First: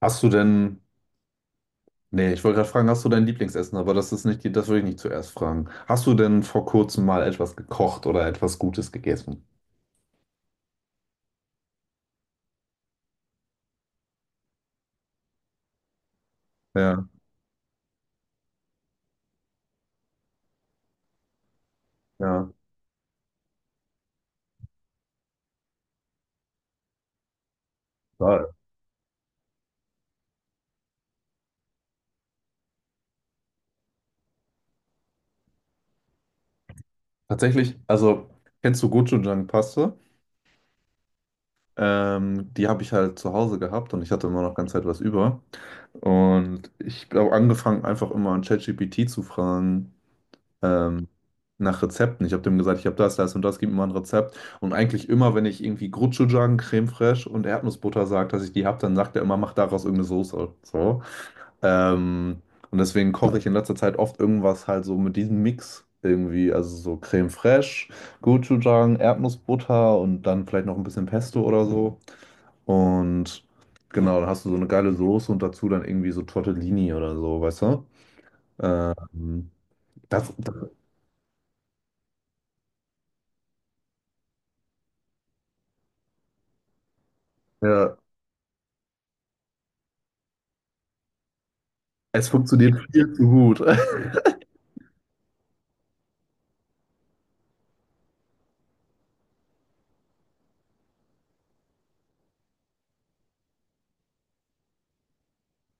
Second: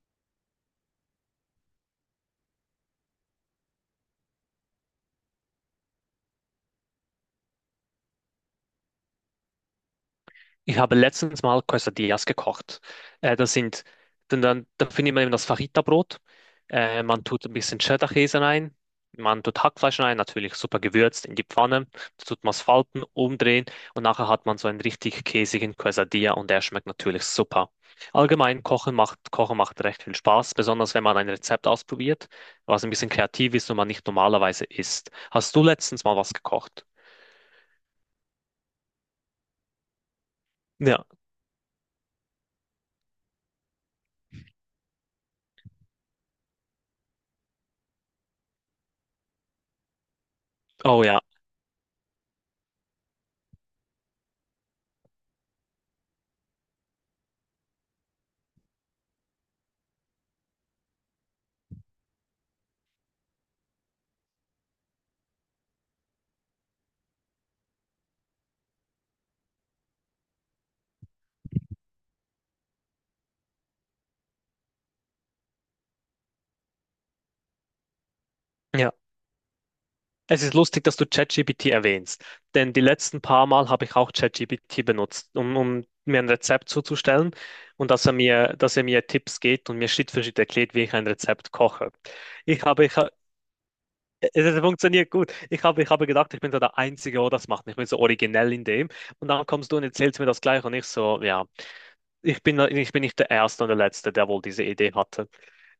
Hast du denn, nee, ich wollte gerade fragen, hast du dein Lieblingsessen, aber das würde ich nicht zuerst fragen. Hast du denn vor kurzem mal etwas gekocht oder etwas Gutes gegessen? Ich habe letztens mal Quesadillas gekocht. Das sind, dann, dann, dann findet man eben das Fajita-Brot. Äh, Ja, man tut ein bisschen Cheddar-Käse rein. Man tut Hackfleisch rein, natürlich super gewürzt in die Pfanne. Da tut ja. man es falten, umdrehen und nachher hat man so einen richtig käsigen Quesadilla und der schmeckt natürlich super. Ja, Allgemein, Kochen macht recht viel Spaß, besonders wenn man ein Rezept ausprobiert, was ein bisschen kreativ ist und man nicht normalerweise isst. Hast du letztens mal was gekocht? tatsächlich, also kennst du Gochujang-Paste? Ja, Die habe ich halt zu Hause gehabt und ich hatte immer noch ganz Zeit was über. Und ich habe angefangen, einfach immer an ChatGPT zu fragen, oh ähm, ja. nach Rezepten. Ich habe dem gesagt, ich habe das, das und das, gib mir mal ein Rezept. Und eigentlich immer, wenn ich irgendwie Gochujang, Creme Fraiche und Erdnussbutter sage, dass ich die habe, dann sagt er immer, mach daraus irgendeine Soße. So. Ähm, und deswegen koche ich in letzter Zeit oft irgendwas halt so mit diesem Mix irgendwie, also so Creme Fraiche, Gochujang, Erdnussbutter und dann vielleicht noch ein bisschen Pesto oder so. Und genau, dann hast du so eine geile Soße und dazu dann irgendwie so Tortellini oder so, weißt du? Ja. Ähm, das, Es das, ist lustig, dass du ChatGPT erwähnst, denn die letzten paar Mal habe ich auch ChatGPT benutzt, um mir ein Rezept zuzustellen und ja, dass er mir Tipps gibt und mir Schritt für Schritt erklärt, wie ich ein Rezept koche. es Ich funktioniert habe, ich viel habe, zu gut. es funktioniert gut. Ich habe gedacht, ich bin so der Einzige, der das macht. Ich bin so originell in dem. Und dann kommst du und erzählst mir das gleich und ich so, ja ich bin nicht der Erste und der Letzte, der wohl diese Idee hatte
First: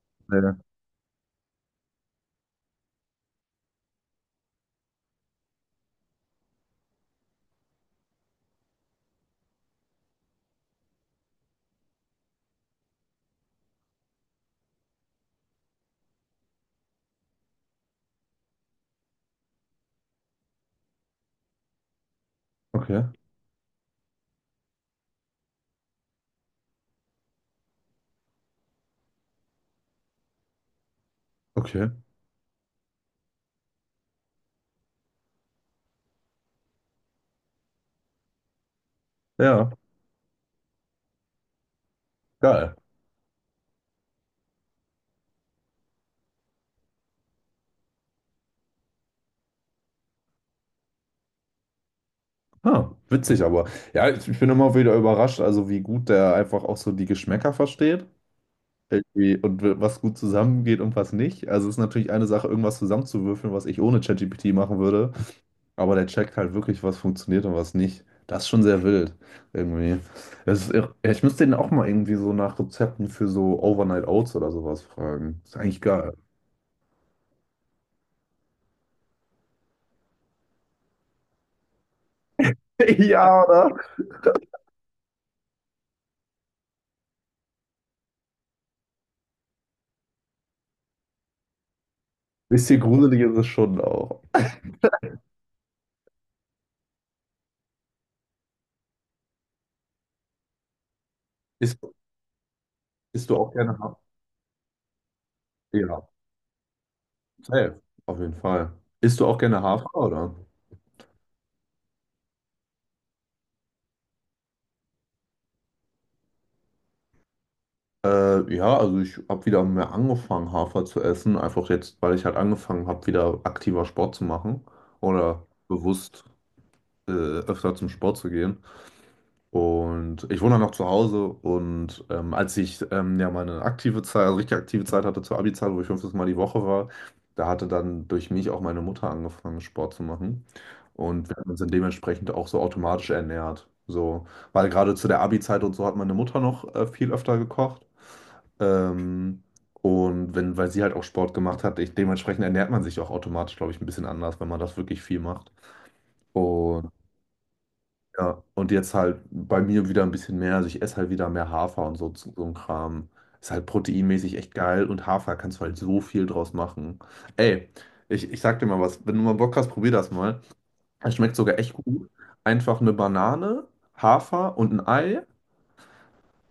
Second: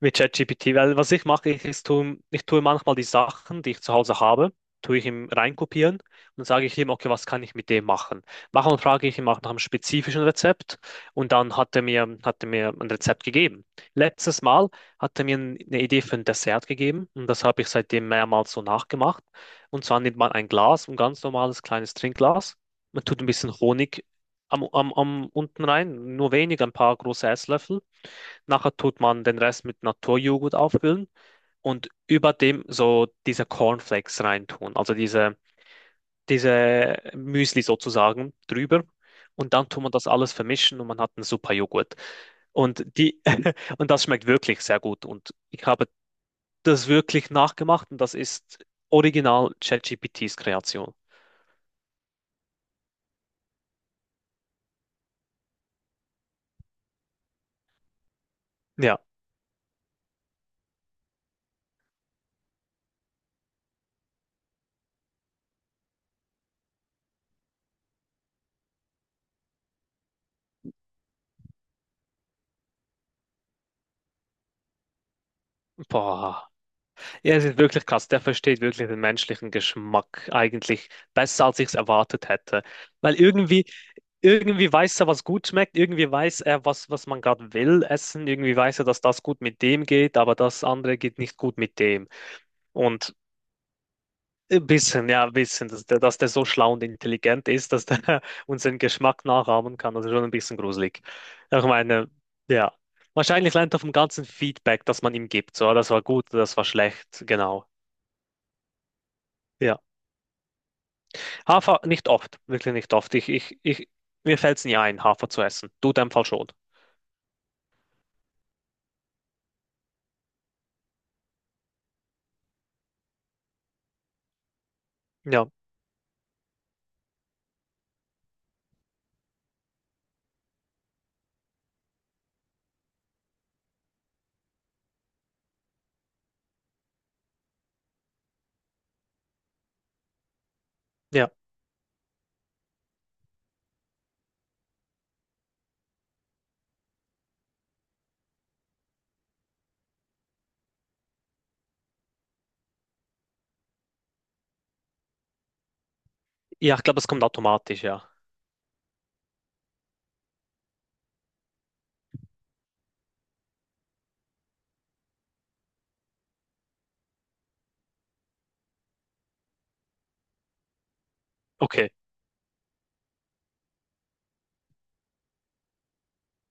mit Ja, ChatGPT, weil was ich mache, ich, ist, ich tue manchmal die Sachen, die ich zu Hause habe, tue ich ihm reinkopieren und dann sage ich ihm, okay, was kann ich mit dem machen? Manchmal frage ich ihm auch nach einem spezifischen Rezept und dann hat er mir ein Rezept gegeben. Letztes Mal hat er mir eine Idee für ein Dessert gegeben und das habe ich seitdem mehrmals so nachgemacht. Und zwar nimmt man ein Glas, ein ganz normales kleines Trinkglas. okay, Man tut ein bisschen Honig am unten rein, nur wenig, ein paar große Esslöffel. Nachher tut man den Rest mit Naturjoghurt auffüllen und okay. über dem so diese Cornflakes reintun, diese Müsli sozusagen drüber. Und dann Ja, tut man das alles vermischen und man hat einen super Joghurt. geil. Und die, und das schmeckt wirklich sehr gut. Und ich habe das wirklich nachgemacht und das ist original ChatGPTs Kreation. Ah, witzig, aber ja, ich bin immer wieder überrascht, also wie gut der einfach auch so die Geschmäcker versteht. Ja, Irgendwie und was gut zusammengeht und was nicht. Also es ist natürlich eine Sache, irgendwas zusammenzuwürfeln, was ich ohne ChatGPT machen würde. Aber der checkt halt wirklich, was funktioniert und was nicht. Das ist schon sehr wild. Irgendwie. Das ist irre. Ich müsste den auch mal irgendwie so nach Rezepten für so Overnight Oats oder sowas fragen. Ist eigentlich geil. boah. Ja, es ist wirklich krass. Der versteht wirklich den menschlichen Geschmack eigentlich besser, als ich es erwartet hätte. Weil Ja, irgendwie, irgendwie weiß er, was gut schmeckt, irgendwie weiß er, was man gerade will essen, irgendwie weiß er, dass das gut mit dem geht, aber das andere geht nicht gut mit dem. bisschen Und gruselig ist es schon auch. ein bisschen, ja, ein bisschen, dass der so schlau und intelligent ist, dass der unseren Geschmack nachahmen kann, das ist schon ein bisschen gruselig. Ich Isst, meine, ja. Isst du auch Wahrscheinlich lernt gerne er vom Hafer? ganzen Feedback, das man ihm gibt. So, das Ja, war gut, das war schlecht, genau. safe, auf jeden Fall. Isst du auch gerne Ja. Hafer, oder? Hafer nicht oft, wirklich nicht oft. Mir fällt es nie ein, Hafer zu essen. Du in deinem Fall schon. Ja, also ich habe wieder mehr angefangen, Hafer zu essen. Einfach jetzt, weil ich halt angefangen habe, wieder aktiver Sport zu machen oder Ja, bewusst öfter zum Sport zu gehen. Und ich wohne dann noch zu Hause und als ich ja meine aktive Zeit, also richtig aktive Zeit hatte zur Abi-Zeit, wo ich fünftes Mal die Woche war, da hatte dann durch mich auch meine Mutter angefangen, Sport zu machen. Und ja. wir haben uns dann dementsprechend auch so automatisch ernährt. So, weil gerade zu der Abi-Zeit und so hat meine Mutter noch viel öfter gekocht. Ähm, und wenn, weil sie halt auch Sport gemacht hat, ich, dementsprechend ernährt man sich auch automatisch, glaube ich, ein bisschen anders, wenn man das wirklich viel macht. Ja, ich Und glaube, das kommt automatisch, ja. ja, und jetzt halt bei mir wieder ein bisschen mehr. Also ich esse halt wieder mehr Hafer und so, so ein Kram. Ist halt proteinmäßig echt geil und Hafer kannst du halt so viel draus machen. Ey, ich sag dir mal was, wenn du mal Bock hast, probier das mal. Es schmeckt sogar echt Okay. gut. Einfach eine Banane, Hafer und ein Ei,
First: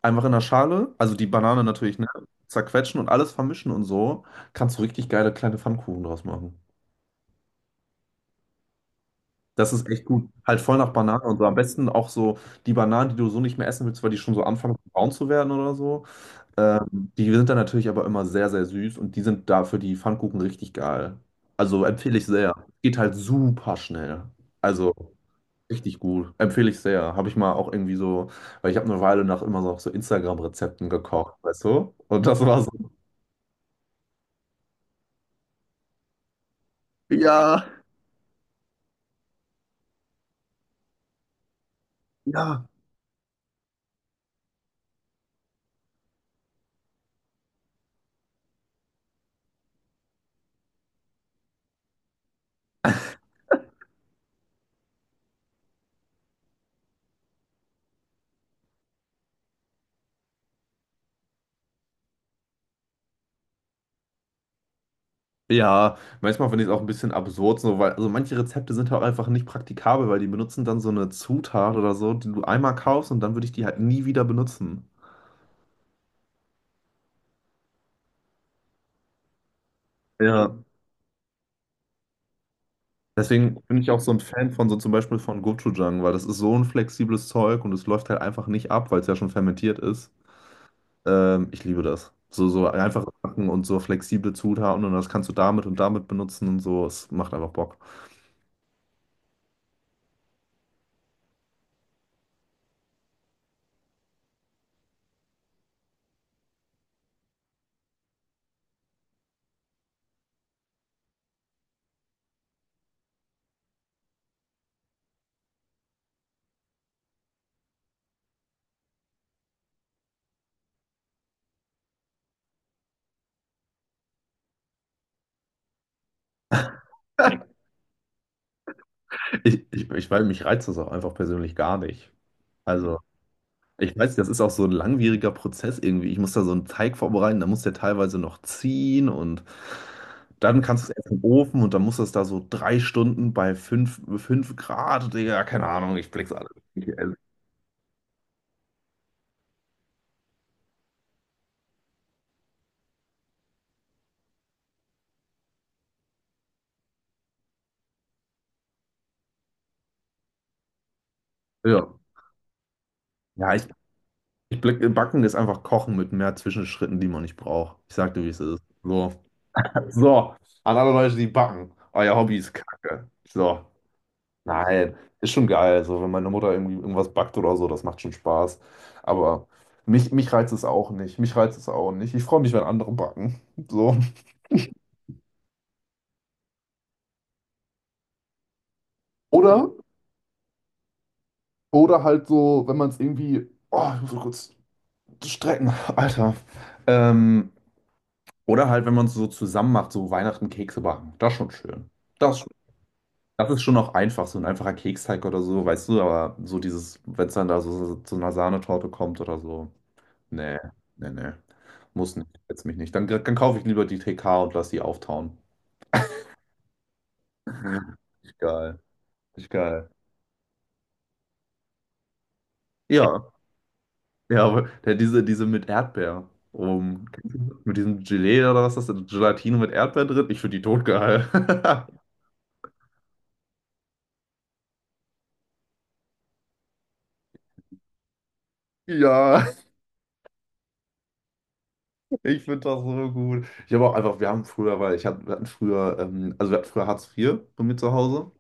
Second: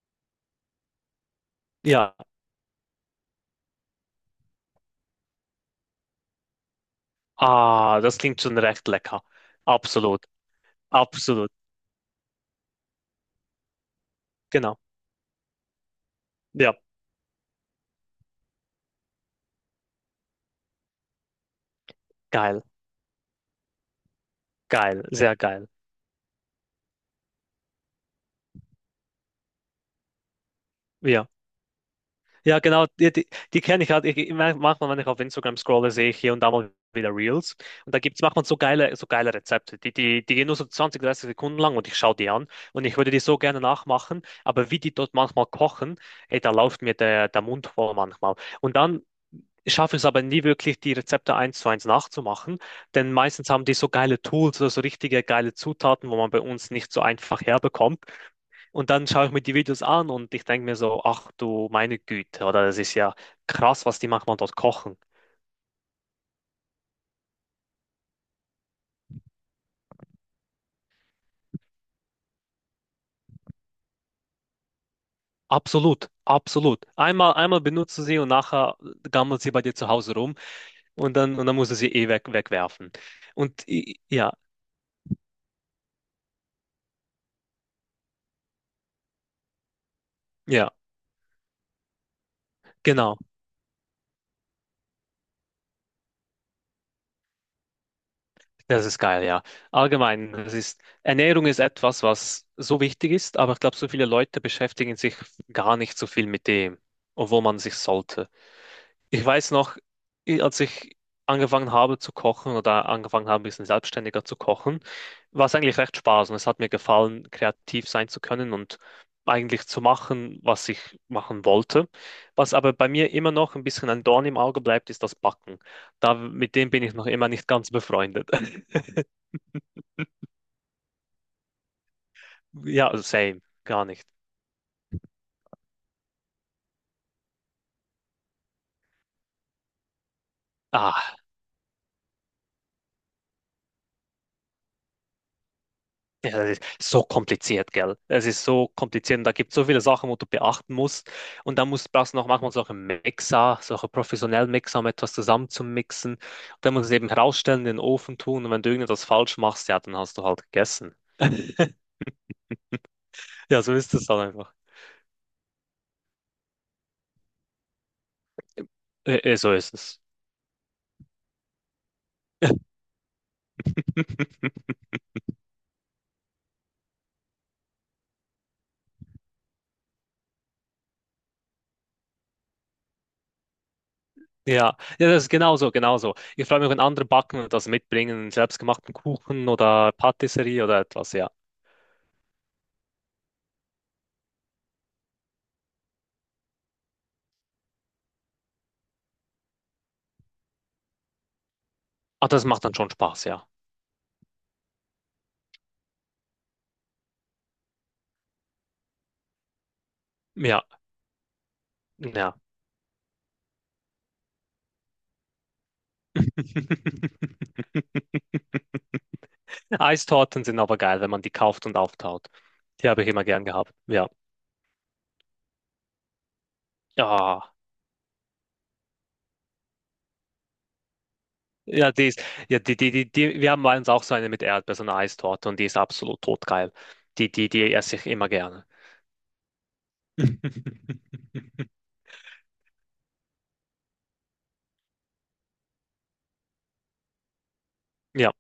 einfach in der Schale, also die Banane natürlich, ne, Ja. zerquetschen und alles vermischen und so, kannst du richtig geile kleine Pfannkuchen draus machen. Ah, das klingt schon recht lecker. Das ist echt Absolut. gut. Halt voll nach Banane und so. Absolut. Am besten auch so die Bananen, die du so nicht mehr essen willst, weil die schon so anfangen Genau. braun zu werden oder so. Ja. Die sind dann natürlich aber immer sehr, sehr süß und die sind da für die Pfannkuchen richtig geil. Also empfehle ich sehr. Geil. Geht halt super schnell. Also Geil. Sehr geil. richtig gut. Empfehle ich sehr. Habe ich mal auch irgendwie so, weil ich habe eine Weile nach immer noch so Instagram-Rezepten Ja. gekocht, weißt du? Und das Ja, war genau, so. Die kenne ich halt. Ich- manchmal, wenn ich auf Instagram scrolle, sehe ich hier und da mal wieder Reels. Ja, Und da gibt's, es manchmal so geile Rezepte. Die gehen nur so 20, 30 Sekunden lang und ich schaue die an. ja. Und ich würde die so gerne nachmachen. Aber wie die dort manchmal kochen, ey, da läuft mir der Mund voll manchmal. Und dann schaffe ich es aber nie wirklich, die Rezepte eins zu eins nachzumachen. Denn meistens haben die so geile Tools oder so richtige geile Zutaten, wo man bei uns nicht so einfach herbekommt. Und dann schaue ich mir die Videos an und ich denke mir so, ach du meine Güte, oder das ist ja krass, was die manchmal dort kochen. Ja, manchmal finde ich es auch ein bisschen absurd, so, weil also manche Rezepte sind halt einfach nicht praktikabel, weil die benutzen dann so eine Zutat oder so, die du einmal kaufst und dann würde ich die halt nie wieder benutzen. Absolut, absolut. Einmal, einmal benutzt du sie und nachher gammelt sie bei dir zu Hause rum Ja. und und dann musst du sie eh wegwerfen. Deswegen bin ich auch so ein Ja, Fan von so zum Beispiel von Gochujang, weil das ist so ein flexibles Zeug und es läuft halt einfach nicht ab, weil es ja schon fermentiert ist. ja, Ich liebe das. So, so einfache genau. Sachen und so flexible Zutaten und das kannst du damit und damit benutzen und so. Es macht einfach Bock. Das ist geil, ja. Allgemein, Ernährung ist etwas, was so wichtig ist, aber ich glaube, so viele Leute beschäftigen sich gar nicht so viel mit dem, obwohl man sich sollte. Ich weiß noch, als ich angefangen habe zu kochen oder angefangen habe, ein bisschen selbstständiger zu kochen, war es eigentlich recht Spaß und es hat mir gefallen, kreativ sein zu können und eigentlich zu machen, was ich machen wollte. Was aber bei mir immer noch ein bisschen ein Dorn im Auge bleibt, ist das Backen. Da, mit dem bin ich noch immer nicht ganz befreundet. Ich, weil mich reizt das auch einfach persönlich gar nicht. Ja, Also. same, gar Ich nicht. weiß, das ist auch so ein langwieriger Prozess irgendwie. Ich muss da so einen Teig vorbereiten, dann muss der teilweise noch ziehen und dann kannst du es erst Ah. im Ofen und dann muss das da so drei Stunden bei fünf Grad, Digga, keine Ahnung, ich Ja, blick's alle. das ist so Also, kompliziert, gell? Es ist so kompliziert und da gibt es so viele Sachen, wo du beachten musst. Und brauchst du noch manchmal solche Mixer, solche professionellen Mixer, um etwas zusammenzumixen. Und dann musst du es eben herausstellen, in den Ofen tun. Und wenn du irgendetwas falsch machst, ja, dann hast du halt gegessen. ja, ja Ja, ich, so ist es halt einfach. ich blick, Backen ist einfach Kochen mit mehr Zwischenschritten, die man nicht braucht. Ich sag dir, wie es ist. So, So ist es. so, an alle Leute, die backen, euer Hobby ist Kacke. So. Nein, ist schon geil. Also, wenn meine Mutter irgendwie irgendwas backt oder so, das macht schon Spaß. Aber mich reizt es auch nicht. Mich reizt es auch nicht. Ich freue mich, wenn andere backen. So. Ja, ja, das ist genauso, genauso. Ich freue mich, wenn andere backen und das mitbringen, einen selbstgemachten Kuchen Oder, oder Patisserie oder etwas, ja. oder halt so, wenn man es irgendwie. Oh, ich muss mal kurz strecken, Alter. Ähm, oder halt, wenn man es so zusammen macht, so Weihnachten Kekse backen. Das ist schon schön. Ah, Das, ist das schon- macht dann schon Spaß, ja. Das ist schon auch einfach, so ein einfacher Keksteig oder so, weißt du, aber so dieses, wenn es dann da so zu einer Sahnetorte kommt oder so. Nee, Ja, nee, nee. Muss nicht, ja. jetzt mich nicht. Dann kaufe ich lieber die TK und lass die auftauen. Richtig geil. Richtig geil. Eistorten sind aber geil, wenn man die kauft und auftaut. Die habe ich immer Ja, gern gehabt. Ja. ja, aber diese mit Erdbeer. Um, Ja. mit diesem Gelee oder was ist das? Gelatine mit Erdbeer drin? Ich finde die totgeil. Ja, die ist, ja, die, die, die, die, wir haben bei uns auch so eine mit Erdbeer, so eine Eistorte und die ist absolut totgeil. Die esse ich immer gerne. Ja, ich finde das so gut. Ich habe auch einfach, wir haben früher, wir hatten früher, also wir hatten früher Hartz vier bei mir zu Hause. Ja,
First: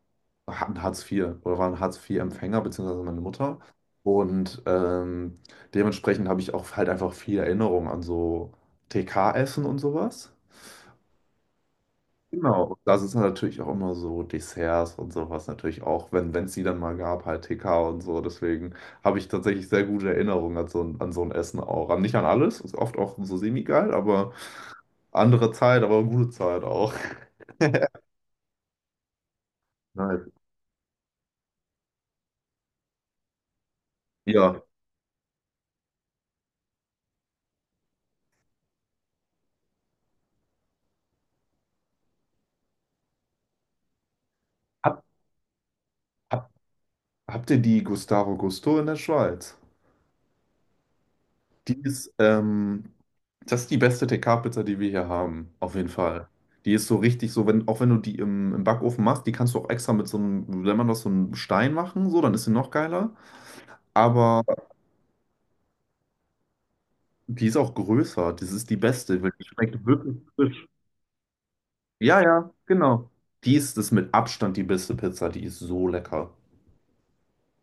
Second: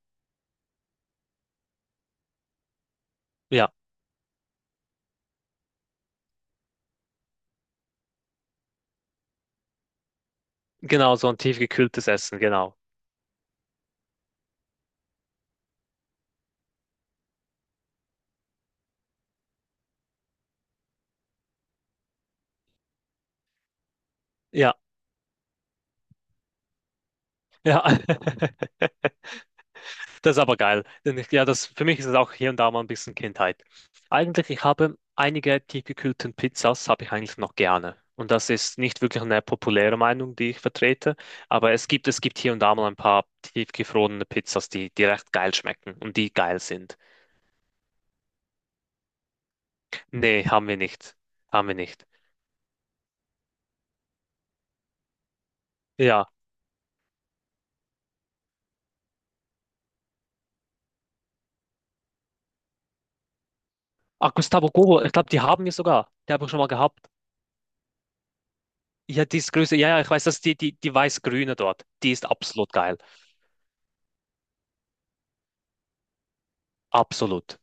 Hatten Hartz vier oder waren Hartz vier empfänger beziehungsweise meine Mutter. ja, Und dementsprechend habe ich auch halt einfach viel Erinnerung an so TK-Essen und sowas. genau, so ein tiefgekühltes Essen, Genau, genau. und da sind natürlich auch immer so Desserts und sowas natürlich auch, wenn es die dann mal gab, halt TK und so. Deswegen habe ich tatsächlich sehr gute Erinnerungen an so, an so ein Essen auch. Nicht an alles, ist oft auch so semi-geil, aber Ja, andere Zeit, aber gute Zeit auch. ja. Nice. Das ist aber geil. Denn ich, ja, das, für mich ist es auch hier und da mal ein bisschen Kindheit. Eigentlich, Ja. ich habe einige tiefgekühlten Pizzas, habe ich eigentlich noch gerne. Und das ist nicht wirklich eine populäre Meinung, die ich vertrete, aber es gibt hier und da mal ein paar tiefgefrorene Pizzas, Hab, die recht geil schmecken und die hab, geil sind. Habt ihr die Gustavo Gusto in der Schweiz? Nee, haben wir nicht. Haben wir Die nicht. ist, das ist die beste TK-Pizza, die wir hier haben, auf jeden Ja. Fall. Die ist so richtig so, wenn, auch wenn du die im Backofen machst, die kannst du auch extra mit so einem, wenn man das so einem Stein machen, so, dann ist sie noch geiler. Ach, Aber Gustavo Gobo, ich glaube, die haben wir sogar. Die habe ich schon mal gehabt. die ist auch größer. Das ist die beste, Ja, weil die die ist größer. schmeckt Ja, ja, ich wirklich weiß, dass frisch. Die weiß-grüne dort, die Ja, ist ja, absolut geil. genau. Die ist das mit Abstand die beste Pizza. Die ist so lecker. Absolut.